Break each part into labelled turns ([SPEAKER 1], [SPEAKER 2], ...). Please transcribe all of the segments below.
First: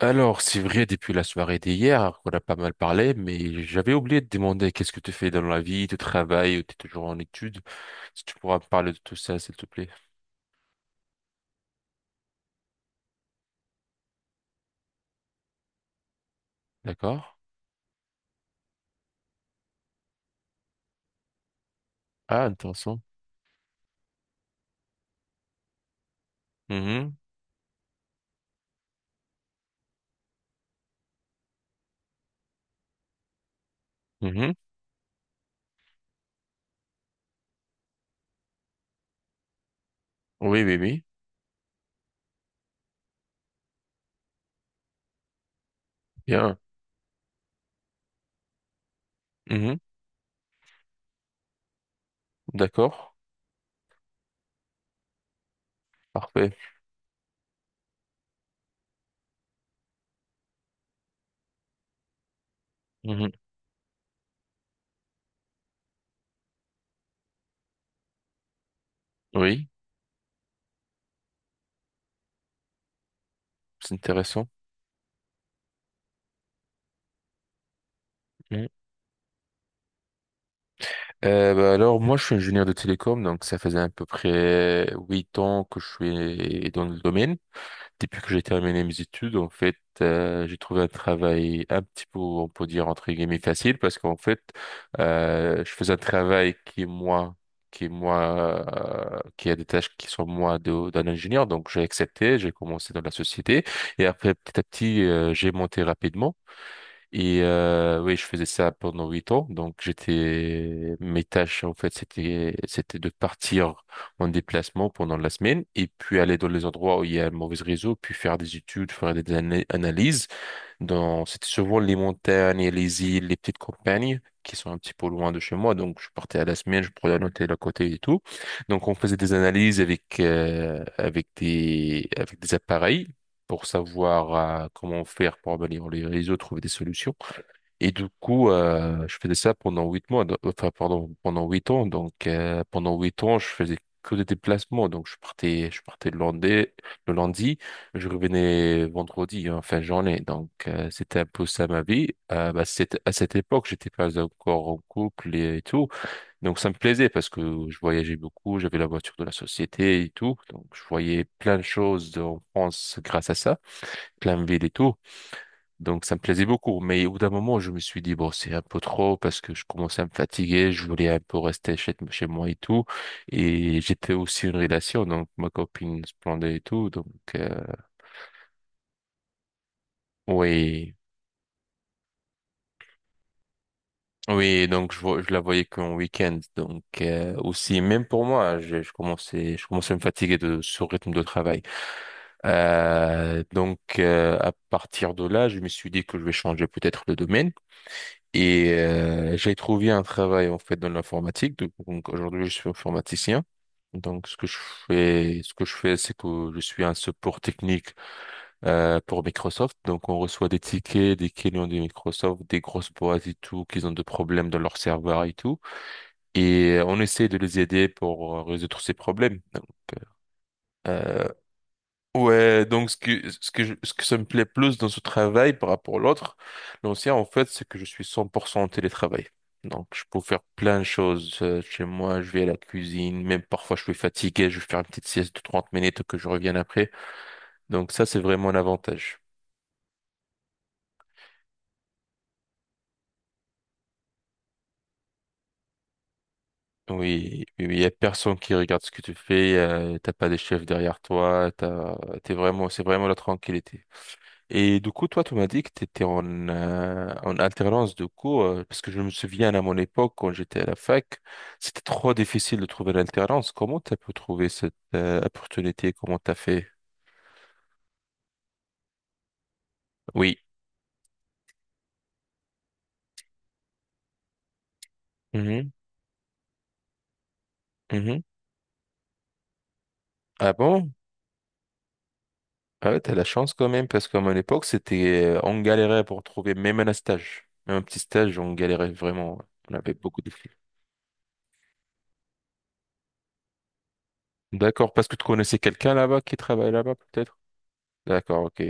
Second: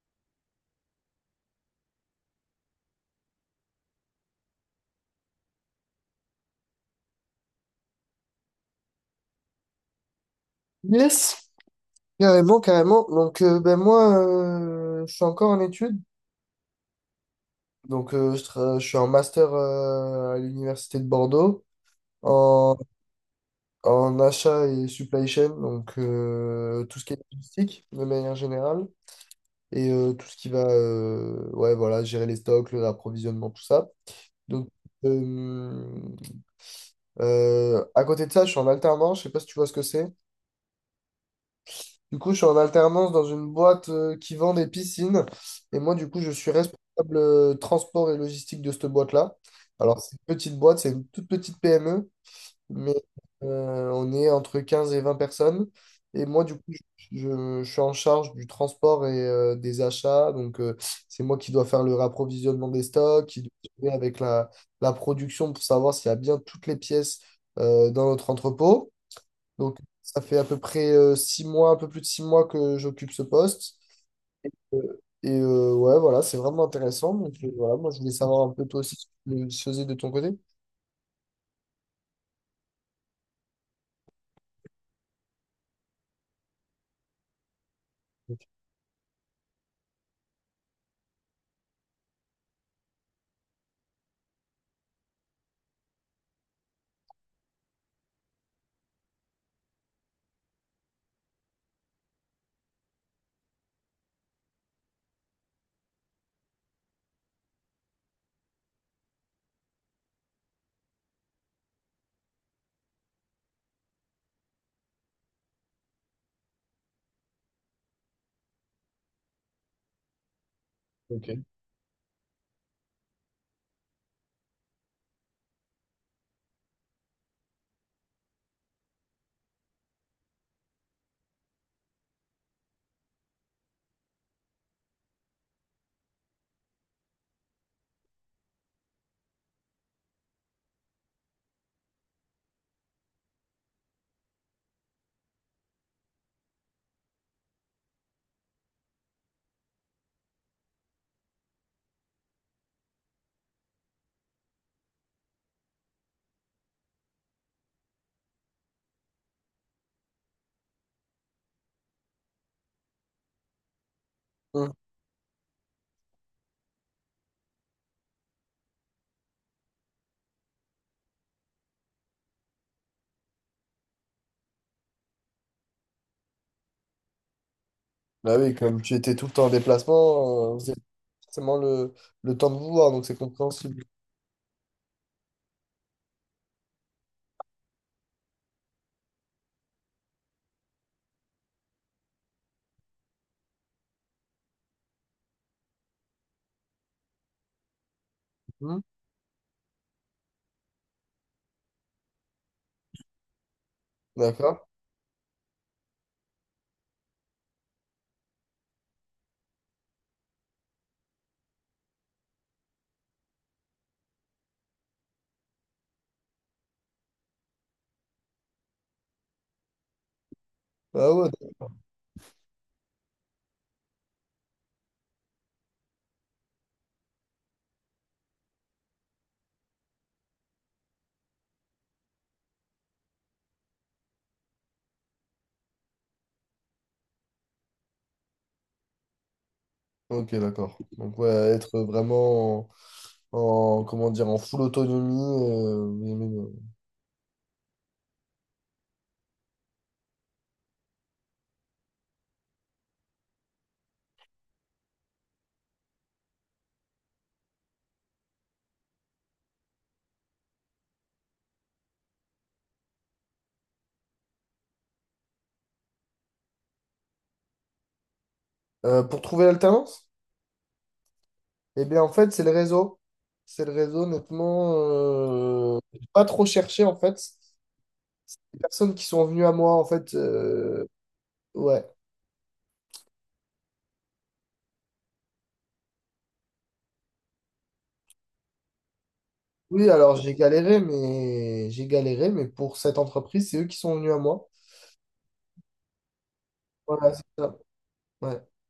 [SPEAKER 1] Alors, c'est vrai, depuis la soirée d'hier, on a pas mal parlé, mais j'avais oublié de demander qu'est-ce que tu fais dans la vie, tu travailles ou tu es toujours en études. Si tu pourras me parler de tout ça, s'il te plaît.
[SPEAKER 2] Yes, carrément, carrément. Donc, ben moi, je suis encore en études.
[SPEAKER 1] D'accord?
[SPEAKER 2] Donc, je suis en master à l'université de Bordeaux
[SPEAKER 1] Ah,
[SPEAKER 2] en,
[SPEAKER 1] intéressant.
[SPEAKER 2] en achat et supply chain, donc tout ce qui
[SPEAKER 1] Mhm,
[SPEAKER 2] est logistique de manière générale et tout ce qui va, ouais, voilà, gérer les stocks, l'approvisionnement, tout ça.
[SPEAKER 1] mhm.
[SPEAKER 2] Donc, euh, à côté de ça, je suis en alternance. Je sais pas si tu vois ce que c'est.
[SPEAKER 1] Oui, oui, oui.
[SPEAKER 2] Du coup, je suis en alternance dans une boîte qui vend des piscines. Et moi, du coup, je suis
[SPEAKER 1] Bien.
[SPEAKER 2] responsable transport et logistique de cette boîte-là.
[SPEAKER 1] Mhm.
[SPEAKER 2] Alors, c'est une petite boîte, c'est une toute petite PME,
[SPEAKER 1] D'accord.
[SPEAKER 2] mais on est entre 15 et 20 personnes. Et moi,
[SPEAKER 1] Parfait.
[SPEAKER 2] du coup, je suis en charge du transport et des achats. Donc, c'est moi qui dois faire le rapprovisionnement des stocks,
[SPEAKER 1] Mhm.
[SPEAKER 2] qui dois gérer avec la production pour savoir s'il y a bien toutes les pièces dans notre entrepôt.
[SPEAKER 1] Oui,
[SPEAKER 2] Donc, ça fait à peu près 6 mois, un peu plus de 6 mois que j'occupe ce poste.
[SPEAKER 1] c'est intéressant.
[SPEAKER 2] Ouais, voilà, c'est vraiment intéressant. Donc, voilà, moi, je voulais savoir un peu
[SPEAKER 1] Mhm.
[SPEAKER 2] toi aussi ce que tu faisais de ton côté.
[SPEAKER 1] Bah alors, moi, je suis ingénieur de télécom, donc ça faisait à peu près 8 ans que je suis dans le domaine. Depuis que j'ai terminé mes études, en fait, j'ai trouvé un travail un petit peu, on peut dire, entre guillemets, facile parce qu'en fait, je faisais un travail qui est moins, qui a des tâches qui sont moins d'un ingénieur. Donc, j'ai accepté, j'ai commencé dans la société et après, petit à petit, j'ai monté rapidement. Et oui, je faisais ça pendant 8 ans. Donc j'étais mes tâches, en fait, c'était de partir en déplacement pendant la semaine et puis aller dans les endroits où il y a un mauvais réseau, puis faire des études, faire des analyses. Dans
[SPEAKER 2] Ok.
[SPEAKER 1] c'était souvent les montagnes, et les îles, les petites campagnes qui sont un petit peu loin de chez moi. Donc je partais à la semaine, je prenais un hôtel à côté et tout. Donc on faisait des analyses avec des appareils. Pour savoir, comment faire pour améliorer les réseaux, trouver des solutions. Et du coup, je faisais ça pendant 8 mois, enfin, pardon, pendant 8 ans. Donc, pendant 8 ans, je faisais que des déplacements. Donc, je partais le lundi, je revenais vendredi, en fin de journée. Donc, c'était un peu ça ma vie. Bah, c'était, à cette époque, j'étais pas encore en couple et, tout. Donc, ça me plaisait parce que je voyageais beaucoup, j'avais la voiture de la société et tout. Donc, je voyais plein de choses en France grâce à ça, plein de villes et
[SPEAKER 2] Hum.
[SPEAKER 1] tout. Donc ça me plaisait beaucoup. Mais au bout d'un moment, je me suis dit, bon, c'est un peu trop parce que je commençais à me fatiguer, je voulais un peu rester chez moi et tout. Et j'étais aussi une relation, donc ma copine se plaignait et tout. Donc, euh,
[SPEAKER 2] Bah oui, comme tu étais tout le temps en déplacement, vous avez
[SPEAKER 1] oui.
[SPEAKER 2] forcément le temps de vous voir, donc c'est compréhensible.
[SPEAKER 1] Oui, donc je la voyais qu'en week-end. Donc, aussi, même pour moi, je commençais à me fatiguer de ce rythme de travail. Donc, à partir de là, je me suis dit que je vais changer peut-être le domaine. Et
[SPEAKER 2] Hum.
[SPEAKER 1] j'ai trouvé un travail, en fait, dans l'informatique. Donc, aujourd'hui, je suis informaticien. Donc ce que je
[SPEAKER 2] D'accord.
[SPEAKER 1] fais, ce que je fais, c'est que je suis un support technique, pour Microsoft. Donc on reçoit des tickets des clients de Microsoft, des grosses boîtes et tout, qui ont des problèmes dans leur serveur et tout. Et on essaie de les aider pour, résoudre ces problèmes.
[SPEAKER 2] Ah
[SPEAKER 1] Euh,
[SPEAKER 2] ouais,
[SPEAKER 1] Ouais, donc ce que ça me plaît plus dans ce travail par rapport à l'autre, l'ancien, en fait, c'est que je suis 100% en télétravail. Donc je peux faire plein de choses, chez moi, je vais à la cuisine, même parfois je suis fatigué, je vais faire une petite sieste de 30 minutes que je revienne après. Donc ça, c'est vraiment un avantage.
[SPEAKER 2] ok, d'accord. Donc, ouais, être vraiment comment dire, en full autonomie.
[SPEAKER 1] Oui, oui, oui, il y a personne qui regarde ce que tu fais, t'as pas des chefs derrière toi, t'es vraiment, c'est vraiment la tranquillité. Et du coup, toi, tu m'as dit que tu étais en alternance de cours, parce que je me souviens à mon époque, quand j'étais à la fac, c'était trop difficile de trouver l'alternance. Comment tu as pu trouver cette, opportunité? Comment tu as fait?
[SPEAKER 2] Pour trouver l'alternance?
[SPEAKER 1] Oui.
[SPEAKER 2] Eh bien, en fait, c'est le réseau. C'est le réseau, honnêtement.
[SPEAKER 1] Mhm,
[SPEAKER 2] J'ai pas trop cherché, en fait.
[SPEAKER 1] mhm.
[SPEAKER 2] Les personnes qui sont venues à moi, en fait.
[SPEAKER 1] Ah bon?
[SPEAKER 2] Ouais.
[SPEAKER 1] Ah ouais, t'as la chance quand même, parce qu'à mon époque, c'était, on galérait pour trouver même un stage. Même un petit stage, on galérait vraiment. On
[SPEAKER 2] Oui,
[SPEAKER 1] avait
[SPEAKER 2] alors
[SPEAKER 1] beaucoup de difficultés.
[SPEAKER 2] j'ai galéré, mais pour cette entreprise, c'est eux qui sont venus à moi.
[SPEAKER 1] D'accord, parce que tu connaissais quelqu'un là-bas qui travaille là-bas,
[SPEAKER 2] Voilà, c'est
[SPEAKER 1] peut-être?
[SPEAKER 2] ça. Ouais.
[SPEAKER 1] D'accord, ok.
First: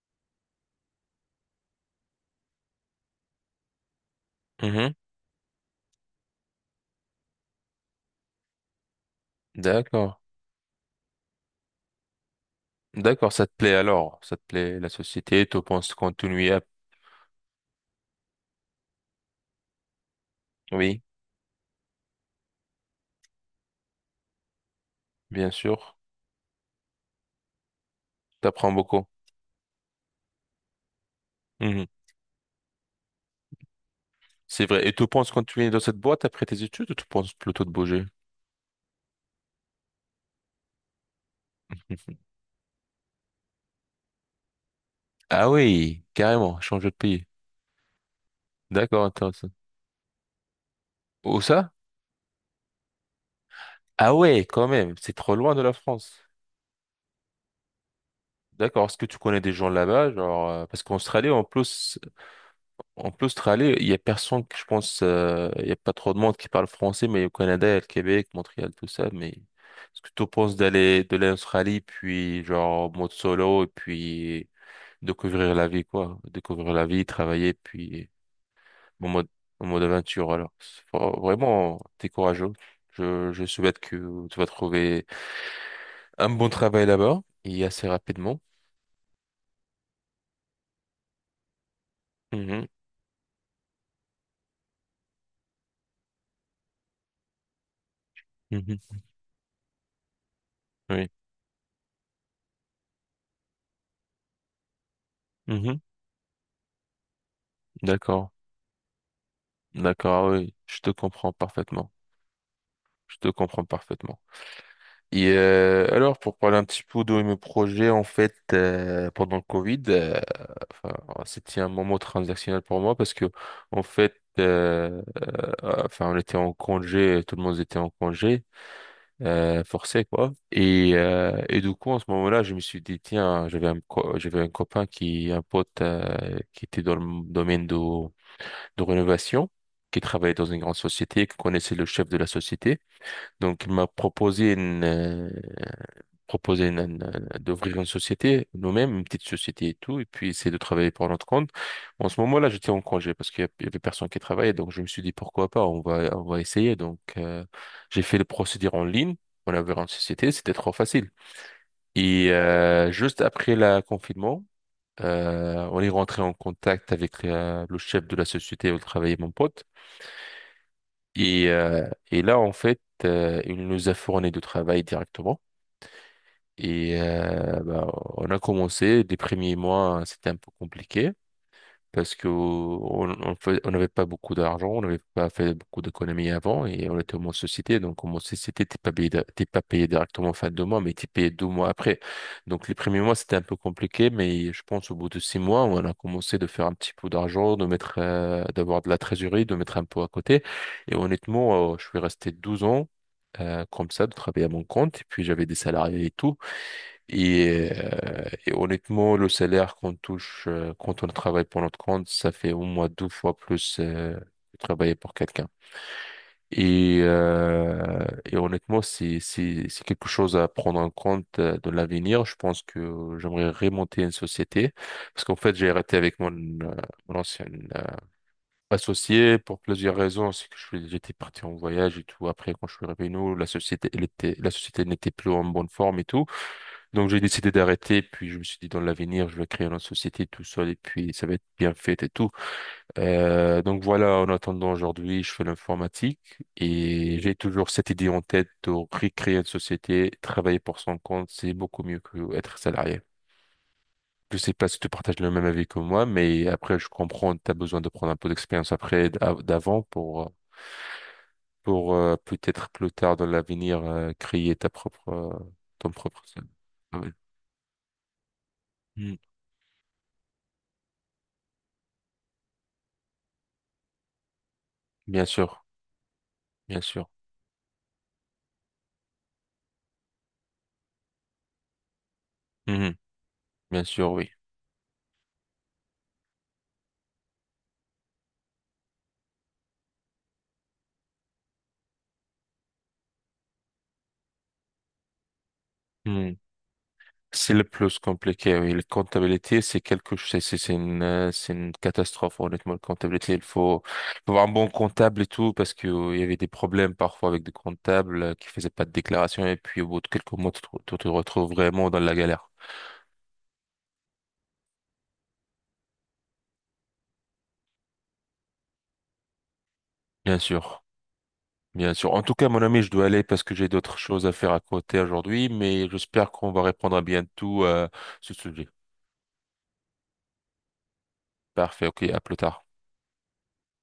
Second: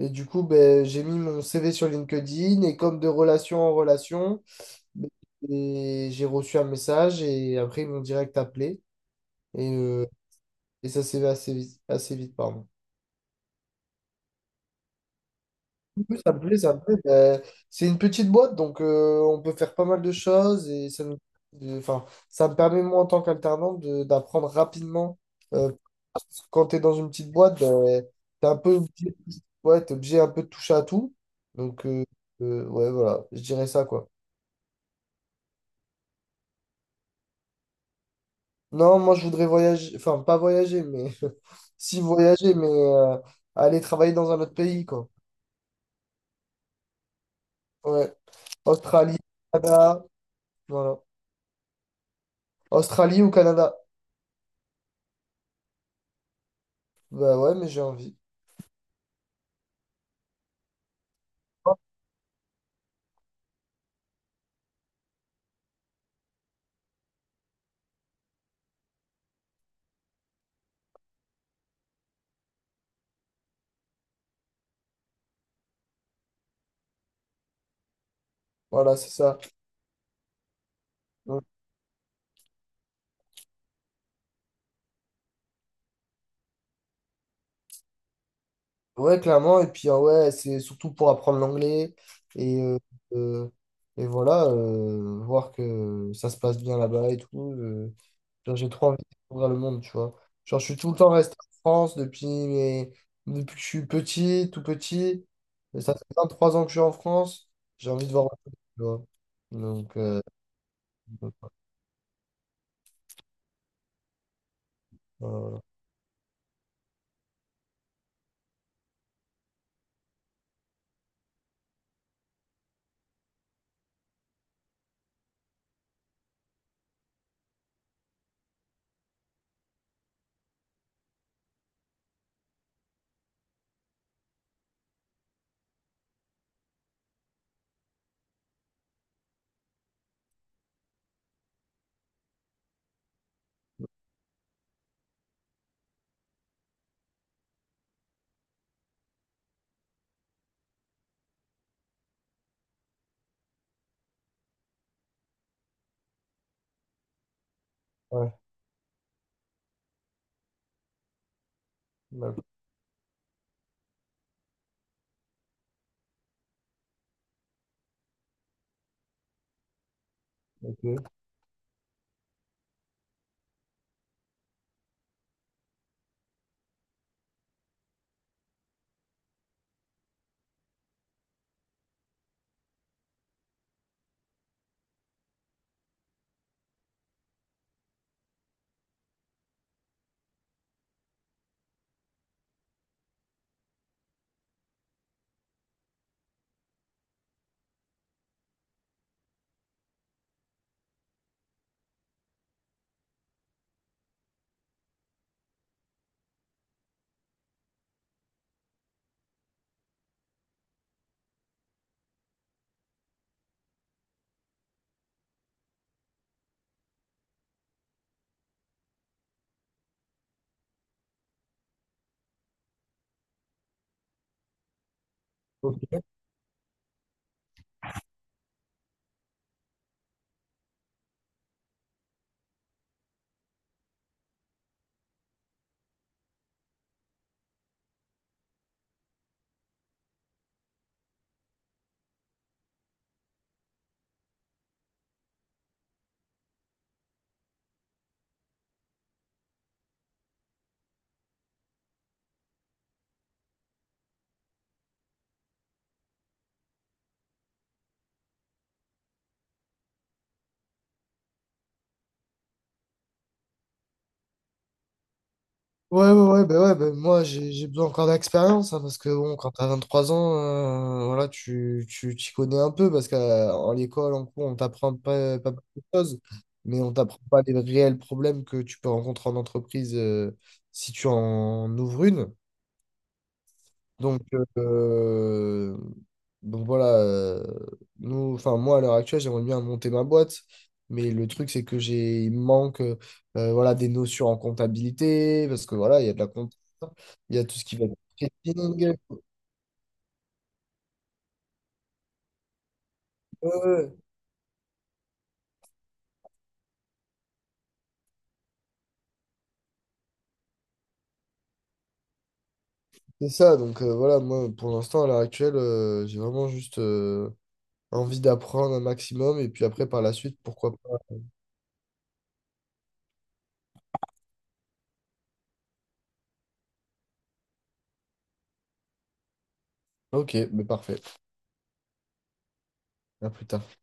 [SPEAKER 2] Et du coup, ben, j'ai mis mon CV sur LinkedIn et comme de relation en relation,
[SPEAKER 1] Mhm.
[SPEAKER 2] ben, et j'ai reçu un message et après ils m'ont direct appelé. Et, euh,
[SPEAKER 1] D'accord.
[SPEAKER 2] et ça s'est fait assez vite, pardon.
[SPEAKER 1] D'accord, ça te plaît alors, ça te plaît la société, tu penses
[SPEAKER 2] Oui, ça me
[SPEAKER 1] continuer
[SPEAKER 2] plaît,
[SPEAKER 1] à...
[SPEAKER 2] ça me plaît. Ben, c'est une petite boîte, donc on peut faire pas mal de choses et
[SPEAKER 1] Oui,
[SPEAKER 2] enfin, ça me permet, moi, en tant qu'alternant, d'apprendre rapidement.
[SPEAKER 1] bien
[SPEAKER 2] Euh,
[SPEAKER 1] sûr,
[SPEAKER 2] Parce que quand tu es dans une petite boîte, ben, t'es un peu
[SPEAKER 1] t'apprends beaucoup.
[SPEAKER 2] obligé, ouais, t'es obligé un peu de toucher à tout. Donc,
[SPEAKER 1] Mhm.
[SPEAKER 2] ouais, voilà, je dirais ça, quoi.
[SPEAKER 1] C'est vrai. Et tu penses continuer dans cette boîte après tes études ou tu penses plutôt de bouger?
[SPEAKER 2] Non, moi, je voudrais voyager, enfin, pas voyager, mais si voyager, mais aller travailler dans un autre pays, quoi.
[SPEAKER 1] Ah oui, carrément, changer de pays.
[SPEAKER 2] Ouais,
[SPEAKER 1] D'accord,
[SPEAKER 2] Australie,
[SPEAKER 1] intéressant.
[SPEAKER 2] Canada, voilà.
[SPEAKER 1] Où ça?
[SPEAKER 2] Australie ou Canada?
[SPEAKER 1] Ah ouais, quand même, c'est trop loin de la France.
[SPEAKER 2] Bah ouais, mais j'ai envie.
[SPEAKER 1] D'accord, est-ce que tu connais des gens là-bas, genre, parce qu'en Australie, en plus, en plus, Australie, il y a personne que je pense, il y a pas trop de monde qui parle français, mais au Canada, il y a le Québec, Montréal, tout ça. Mais est-ce que tu penses d'aller de l'Australie, puis genre en mode solo, et puis découvrir la vie, quoi, découvrir la vie, travailler, puis
[SPEAKER 2] Voilà,
[SPEAKER 1] en
[SPEAKER 2] c'est
[SPEAKER 1] mode
[SPEAKER 2] ça.
[SPEAKER 1] en mode aventure. Alors,
[SPEAKER 2] Donc,
[SPEAKER 1] vraiment, t'es courageux. Je souhaite que tu vas trouver un bon travail là-bas et assez rapidement.
[SPEAKER 2] ouais, clairement. Et puis, ouais, c'est surtout pour apprendre l'anglais. Et,
[SPEAKER 1] Mhm,
[SPEAKER 2] euh, euh, et voilà, voir que ça se passe bien là-bas et tout. Genre, j'ai
[SPEAKER 1] mhm,
[SPEAKER 2] trop envie de découvrir le monde, tu vois. Genre, je suis tout le
[SPEAKER 1] oui,
[SPEAKER 2] temps resté en France depuis que je suis petit, tout petit.
[SPEAKER 1] mhm,
[SPEAKER 2] Et ça fait 23 ans que je suis en France. J'ai envie de voir
[SPEAKER 1] d'accord,
[SPEAKER 2] autre chose, tu vois. Donc, euh,
[SPEAKER 1] d'accord, oui, je te comprends
[SPEAKER 2] donc,
[SPEAKER 1] parfaitement. Je te comprends parfaitement. Et
[SPEAKER 2] voilà.
[SPEAKER 1] alors, pour parler un petit peu de mes projets, en fait, pendant le Covid, enfin, c'était un moment transactionnel pour moi parce que, en fait, enfin, on était en congé, tout le monde était en congé, forcé, quoi. Et du coup, en ce moment-là, je me suis dit, tiens, j'avais un copain qui, un pote, qui était dans le domaine de rénovation, qui travaillait dans une grande société, qui connaissait le chef de la société. Donc, il m'a proposé une- d'ouvrir une société, nous-mêmes, une petite société et tout, et puis essayer de travailler pour notre compte. Bon, en ce moment-là, j'étais en congé parce qu'il y avait personne qui travaillait, donc je me suis dit pourquoi pas, on va essayer. Donc, j'ai fait le
[SPEAKER 2] Ouais.
[SPEAKER 1] procédure en ligne, on avait une société, c'était trop facile. Et
[SPEAKER 2] Ouais.
[SPEAKER 1] juste après le confinement, on est rentré en contact avec, le chef de la société où travaillait mon pote. Et là, en fait, il nous a fourni du travail directement. Et bah, on a commencé, les premiers mois, c'était un peu compliqué parce que on n'avait pas beaucoup d'argent, on n'avait pas fait beaucoup d'économies avant et on était en société. Donc, en société, t'es pas payé, t'es pas payé directement fin de mois, mais t'es payé 2 mois après. Donc, les premiers mois, c'était un peu compliqué, mais je pense au bout de 6 mois, on a commencé de faire un petit peu d'argent, de mettre, d'avoir de la trésorerie, de mettre un peu à côté. Et honnêtement, je suis resté 12 ans, comme ça, de travailler à mon compte, et puis j'avais des salariés et tout. Et honnêtement, le salaire qu'on touche, quand on travaille pour notre compte, ça fait au moins deux fois plus, que travailler pour quelqu'un. Et honnêtement, c'est quelque chose à prendre en compte, dans l'avenir. Je pense que j'aimerais remonter une société parce qu'en fait, j'ai arrêté
[SPEAKER 2] Ok.
[SPEAKER 1] avec mon ancien, euh, associé pour plusieurs raisons. C'est que j'étais parti en voyage et tout. Après, quand je suis revenu, la société, n'était plus en bonne forme et tout. Donc j'ai décidé d'arrêter, puis je me suis dit dans l'avenir, je vais créer une société tout seul et puis ça va être bien fait et tout. Donc voilà, en attendant aujourd'hui, je fais l'informatique et j'ai toujours cette idée en tête de recréer une société, travailler pour son compte, c'est beaucoup mieux que être salarié. Je sais pas si tu partages le même avis que moi, mais après je comprends, tu as besoin de prendre un peu d'expérience après d'avant pour peut-être plus tard dans l'avenir, créer ta propre ton
[SPEAKER 2] Ouais,
[SPEAKER 1] propre.
[SPEAKER 2] ouais, ouais, bah
[SPEAKER 1] Ah ouais.
[SPEAKER 2] moi j'ai besoin encore d'expérience, hein, parce que
[SPEAKER 1] Mm.
[SPEAKER 2] bon, quand t'as 23 ans, voilà, tu t'y connais un peu, parce qu'en l'école, en cours, on t'apprend
[SPEAKER 1] Bien
[SPEAKER 2] pas, pas
[SPEAKER 1] sûr,
[SPEAKER 2] beaucoup de choses,
[SPEAKER 1] bien
[SPEAKER 2] mais on
[SPEAKER 1] sûr.
[SPEAKER 2] t'apprend pas les réels problèmes que tu peux rencontrer en entreprise si tu en ouvres une.
[SPEAKER 1] Mhm. Bien sûr,
[SPEAKER 2] Donc,
[SPEAKER 1] oui.
[SPEAKER 2] euh, donc voilà, nous, enfin moi à l'heure actuelle, j'aimerais bien monter ma boîte, mais le truc c'est que j'ai, il me manque voilà, des notions en comptabilité, parce que voilà, il y a de la
[SPEAKER 1] Mhm.
[SPEAKER 2] compta, il y a
[SPEAKER 1] C'est
[SPEAKER 2] tout
[SPEAKER 1] le
[SPEAKER 2] ce qui va être
[SPEAKER 1] plus compliqué, oui. La
[SPEAKER 2] marketing. Ouais,
[SPEAKER 1] comptabilité, c'est quelque chose, c'est une catastrophe, honnêtement. La comptabilité, il faut,
[SPEAKER 2] ouais,
[SPEAKER 1] faut avoir un bon comptable et tout, parce que, il y avait des problèmes parfois avec des comptables, qui faisaient pas de déclaration, et puis au bout de quelques mois, tu te retrouves vraiment dans la galère.
[SPEAKER 2] c'est ça, donc voilà, moi pour l'instant à l'heure actuelle, j'ai vraiment juste envie d'apprendre un maximum, et puis après par la
[SPEAKER 1] Bien
[SPEAKER 2] suite, pourquoi
[SPEAKER 1] sûr,
[SPEAKER 2] pas.
[SPEAKER 1] bien sûr. En tout cas, mon ami, je dois aller parce que j'ai d'autres choses à faire à côté aujourd'hui, mais j'espère qu'on va répondre à bientôt, ce sujet.
[SPEAKER 2] Ok, mais parfait,
[SPEAKER 1] Parfait, ok, à plus tard.
[SPEAKER 2] à plus tard.